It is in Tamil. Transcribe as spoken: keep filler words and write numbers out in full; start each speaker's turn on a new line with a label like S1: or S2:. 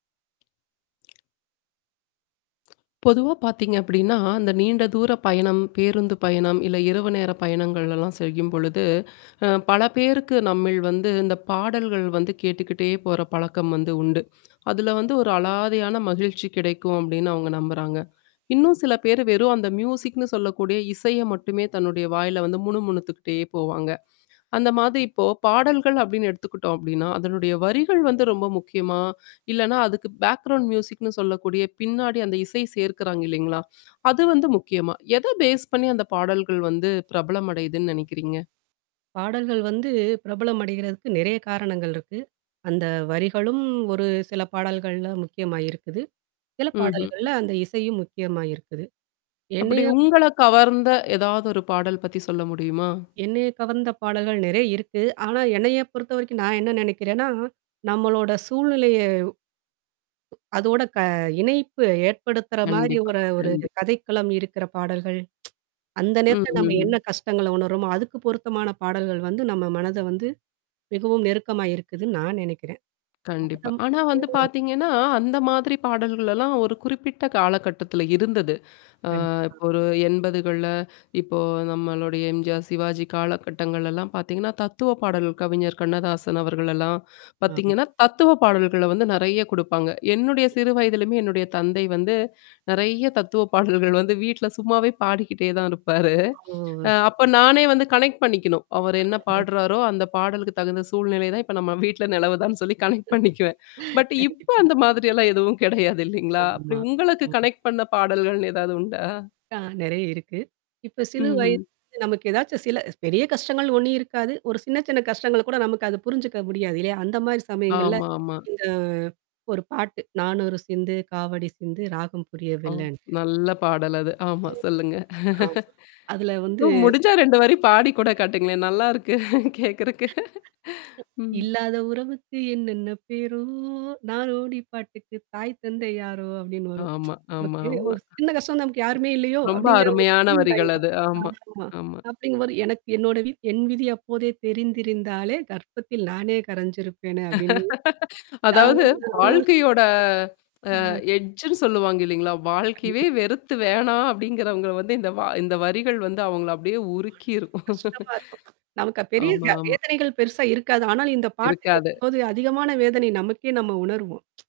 S1: பொதுவா பார்த்தீங்க அப்டின்னா, அந்த நீண்ட தூர பயணம், பேருந்து பயணம், இல்ல இரவு நேர பயணங்கள்லாம் செய்யும்பொழுது, அ பல பேருக்கு நம்மிழ் வந்து இந்த பாடல்கள் வந்து கேட்டுக்கிட்டே போற பழக்கம் வந்து உண்டு. அதுல வந்து ஒரு அலாதையான மகிழ்ச்சி கிடைக்கும் அப்டின்னு அவங்க நம்புறாங்க. இன்னும் சில பேரு வெறும் அந்த மியூசிக்னு சொல்லக்கூடிய இசைய மட்டுமே தன்னுடைய வாயில வந்து முணு முணுத்துக்கிட்டே போவாங்க. அந்த மாதிரி இப்போ பாடல்கள் அப்டின்னு எடுத்துக்கிட்டோம் அப்டின்னா, அதனுடைய வரிகள் வந்து ரொம்ப முக்கியமா? இல்லன்னா அதுக்கு பேக்ரவுண்ட் மியூசிக்னு சொல்லக்கூடிய பின்னாடி அந்த இசை சேர்க்குறாங்க இல்லலைங்களா? அது வந்து முக்கியமா? எத பேஸ் பண்ணி அந்த பாடல்கள் வந்து பிரபலம் அடையுதுன்னு நெனைக்கிறீங்க?
S2: பாடல்கள் வந்து பிரபலம் அடைகிறதுக்கு நெறைய காரணங்கள் இருக்கு. அந்த வரிகளும் ஒரு சில பாடல்கள்ல முக்கியமாயிருக்குது. சில
S1: ம்ஹ்ம்.
S2: பாடல்கள்ல அந்த இசையும் முக்கியமா இருக்குது.
S1: அப்டி
S2: என்னைய
S1: உங்கள கவர்ந்த ஏதாவது ஒரு பாடல் பத்தி சொல்ல முடியுமா?
S2: என்னைய கவர்ந்த பாடல்கள் நெறைய இருக்கு. ஆனா என்னைய பொறுத்தவரைக்கும் நான் என்ன நெனைக்கிறேன்னா, நம்மளோட சூழ்நிலைய, அதோட க இணைப்பு ஏற்படுத்துற மாரி
S1: கண்டிப்பா,
S2: ஒரு ஒரு
S1: கண்டிப்
S2: கதைக்களம் இருக்கிற பாடல்கள். அந்த
S1: ம்,
S2: நேரத்துல நம்ம என்ன
S1: ம்.
S2: கஷ்டங்கள உணர்றோமோ, அதுக்கு பொருத்தமான பாடல்கள் வந்து நம்ம மனத வந்து மிகவும் நெருக்கமா இருக்குதுன்னு நான் நெனைக்கிறேன்.
S1: கண்டிப்பா. ஆனா வந்து
S2: [unintelligible]
S1: பார்த்தீங்கன்னா, அந்த மாதிரி பாடல்கள்லாம் ஒரு குறிப்பிட்ட காலகட்டத்தில இருந்தது. அ
S2: கண்டிப்பா.
S1: இப்போ ஒரு எண்பதுகள்ல இப்போ நம்மளுடைய எம்ஜிஆர், சிவாஜி காலகட்டங்கள்லல்லாம் பார்த்தீங்கன்னா, தத்துவ பாடல் கவிஞர் கண்ணதாசன் அவர்கள்லாம்,
S2: ஆமா.
S1: பார்த்தீங்கன்னா, தத்துவ பாடல்கள வந்து நெறைய குடுப்பாங்க. என்னுடைய சிறு வயதலயமே என்னுடைய தந்தை வந்து நெறைய தத்துவ பாடல்கள் வந்து வீட்ல சும்மாவே பாடிக்கிட்டே தான் இருப்பாரு.
S2: ஓ!
S1: அ அப்ப
S2: சரி, சரி.
S1: நானே வந்து கனெக்ட் பண்ணிக்கணும். அவர் என்ன
S2: ஆமா.
S1: பாடுறாரோ அந்த பாடலுக்கு தகுந்த சூழ்நிலை தான் இப்ப நம்ம வீட்ல நிலவுதான்னு சொல்லி கனெக்ட் பண்ணிக்குவேன். பட் இப்ப
S2: கண்டிப்பா.
S1: அந்த மாதிரிெல்லாம் எதுவும் கிடையாது இல்லைங்களா? அப்டி
S2: ஆமா.
S1: உங்களுக்கு
S2: ஆமா.
S1: கனெக்ட் பண்ண பாடல்கள்னு ஏதாவது உண்டா?
S2: ஆ நெறைய இருக்கு. இப்ப சிலு
S1: ம்ஹ்ம்.
S2: வயதுல நமக்கு ஏதாச்சும் சில பெரிய கஷ்டங்கள் ஒண்ணும் இருக்காது. ஒரு சின்ன சின்ன கஷ்டங்கள கூட நமக்கு அத புரிஞ்சுக்க முடியாது. இல்லையா? அந்த மாரி சமயங்கள்ல.
S1: ஆமாமா.
S2: இந்த ஒரு பாட்டு. நானொரு சிந்து, காவடி சிந்து, ராகம் புரிய
S1: ஓ!
S2: வில்லன்ட்டு.
S1: நல்ல பாடல் அது. ஆமா சொல்லுங்க.
S2: ஆ. ஆம். அதுல வந்து
S1: ஓ! முடிஞ்சா ரெண்டு வரி பாடி கூட காட்டுங்களேன்!
S2: ஒரு
S1: நல்லாருக்கு. கேட்கறக்கு. ம்.
S2: இல்லாத உறவுக்கு என்னென்ன பேரோ! நாரோடி பாட்டுக்கு தாய் தந்தை யாரோ! அப்டின்னு வரும்.
S1: ஆமா, ஆமா,
S2: நமக்கு
S1: ஆமா.
S2: ஒரு சின்ன கஷ்டம் நமக்கு யாருமே இல்லையோ!
S1: ரொம்ப
S2: அப்டிங்கிற
S1: அருமையான வரிகள்
S2: [unintelligible]
S1: அது, ஆமா.
S2: ஆமா.
S1: ஆமா.
S2: அப்டிங்கம்போது எனக்கு என்னோட வி என் விதி அப்போதே தெரிந்திருந்தாலே கர்ப்பத்தில் நானே கரைஞ்சிருப்பேனு அப்டின்னு ஆ
S1: அதாவது
S2: [unintelligible]
S1: வாழ்க்கையோட அ
S2: அ.
S1: எட்ஜ்ன்னு சொல்லுவாங்க இல்லைங்களா? வாழ்க்கையவே
S2: கண்டி
S1: வெறுத்து வேணாம் அப்டிங்கிறவங்கள வந்து இந்த வ இந்த வரிகள் வந்து அவங்கள அப்டியே
S2: மனசு
S1: உருக்கிரும்.
S2: கஷ்டமா இருக்கும். நமக்கு பெரிய
S1: ஆமா,
S2: வ
S1: ஆமா.
S2: வேதனைகள் பெருசா இருக்காது. ஆனால் இந்த பாட்டு
S1: இருக்காது.
S2: கேக்கும்போது அதிகமான வேதனை நமக்கே நம்ம உணருவோம்.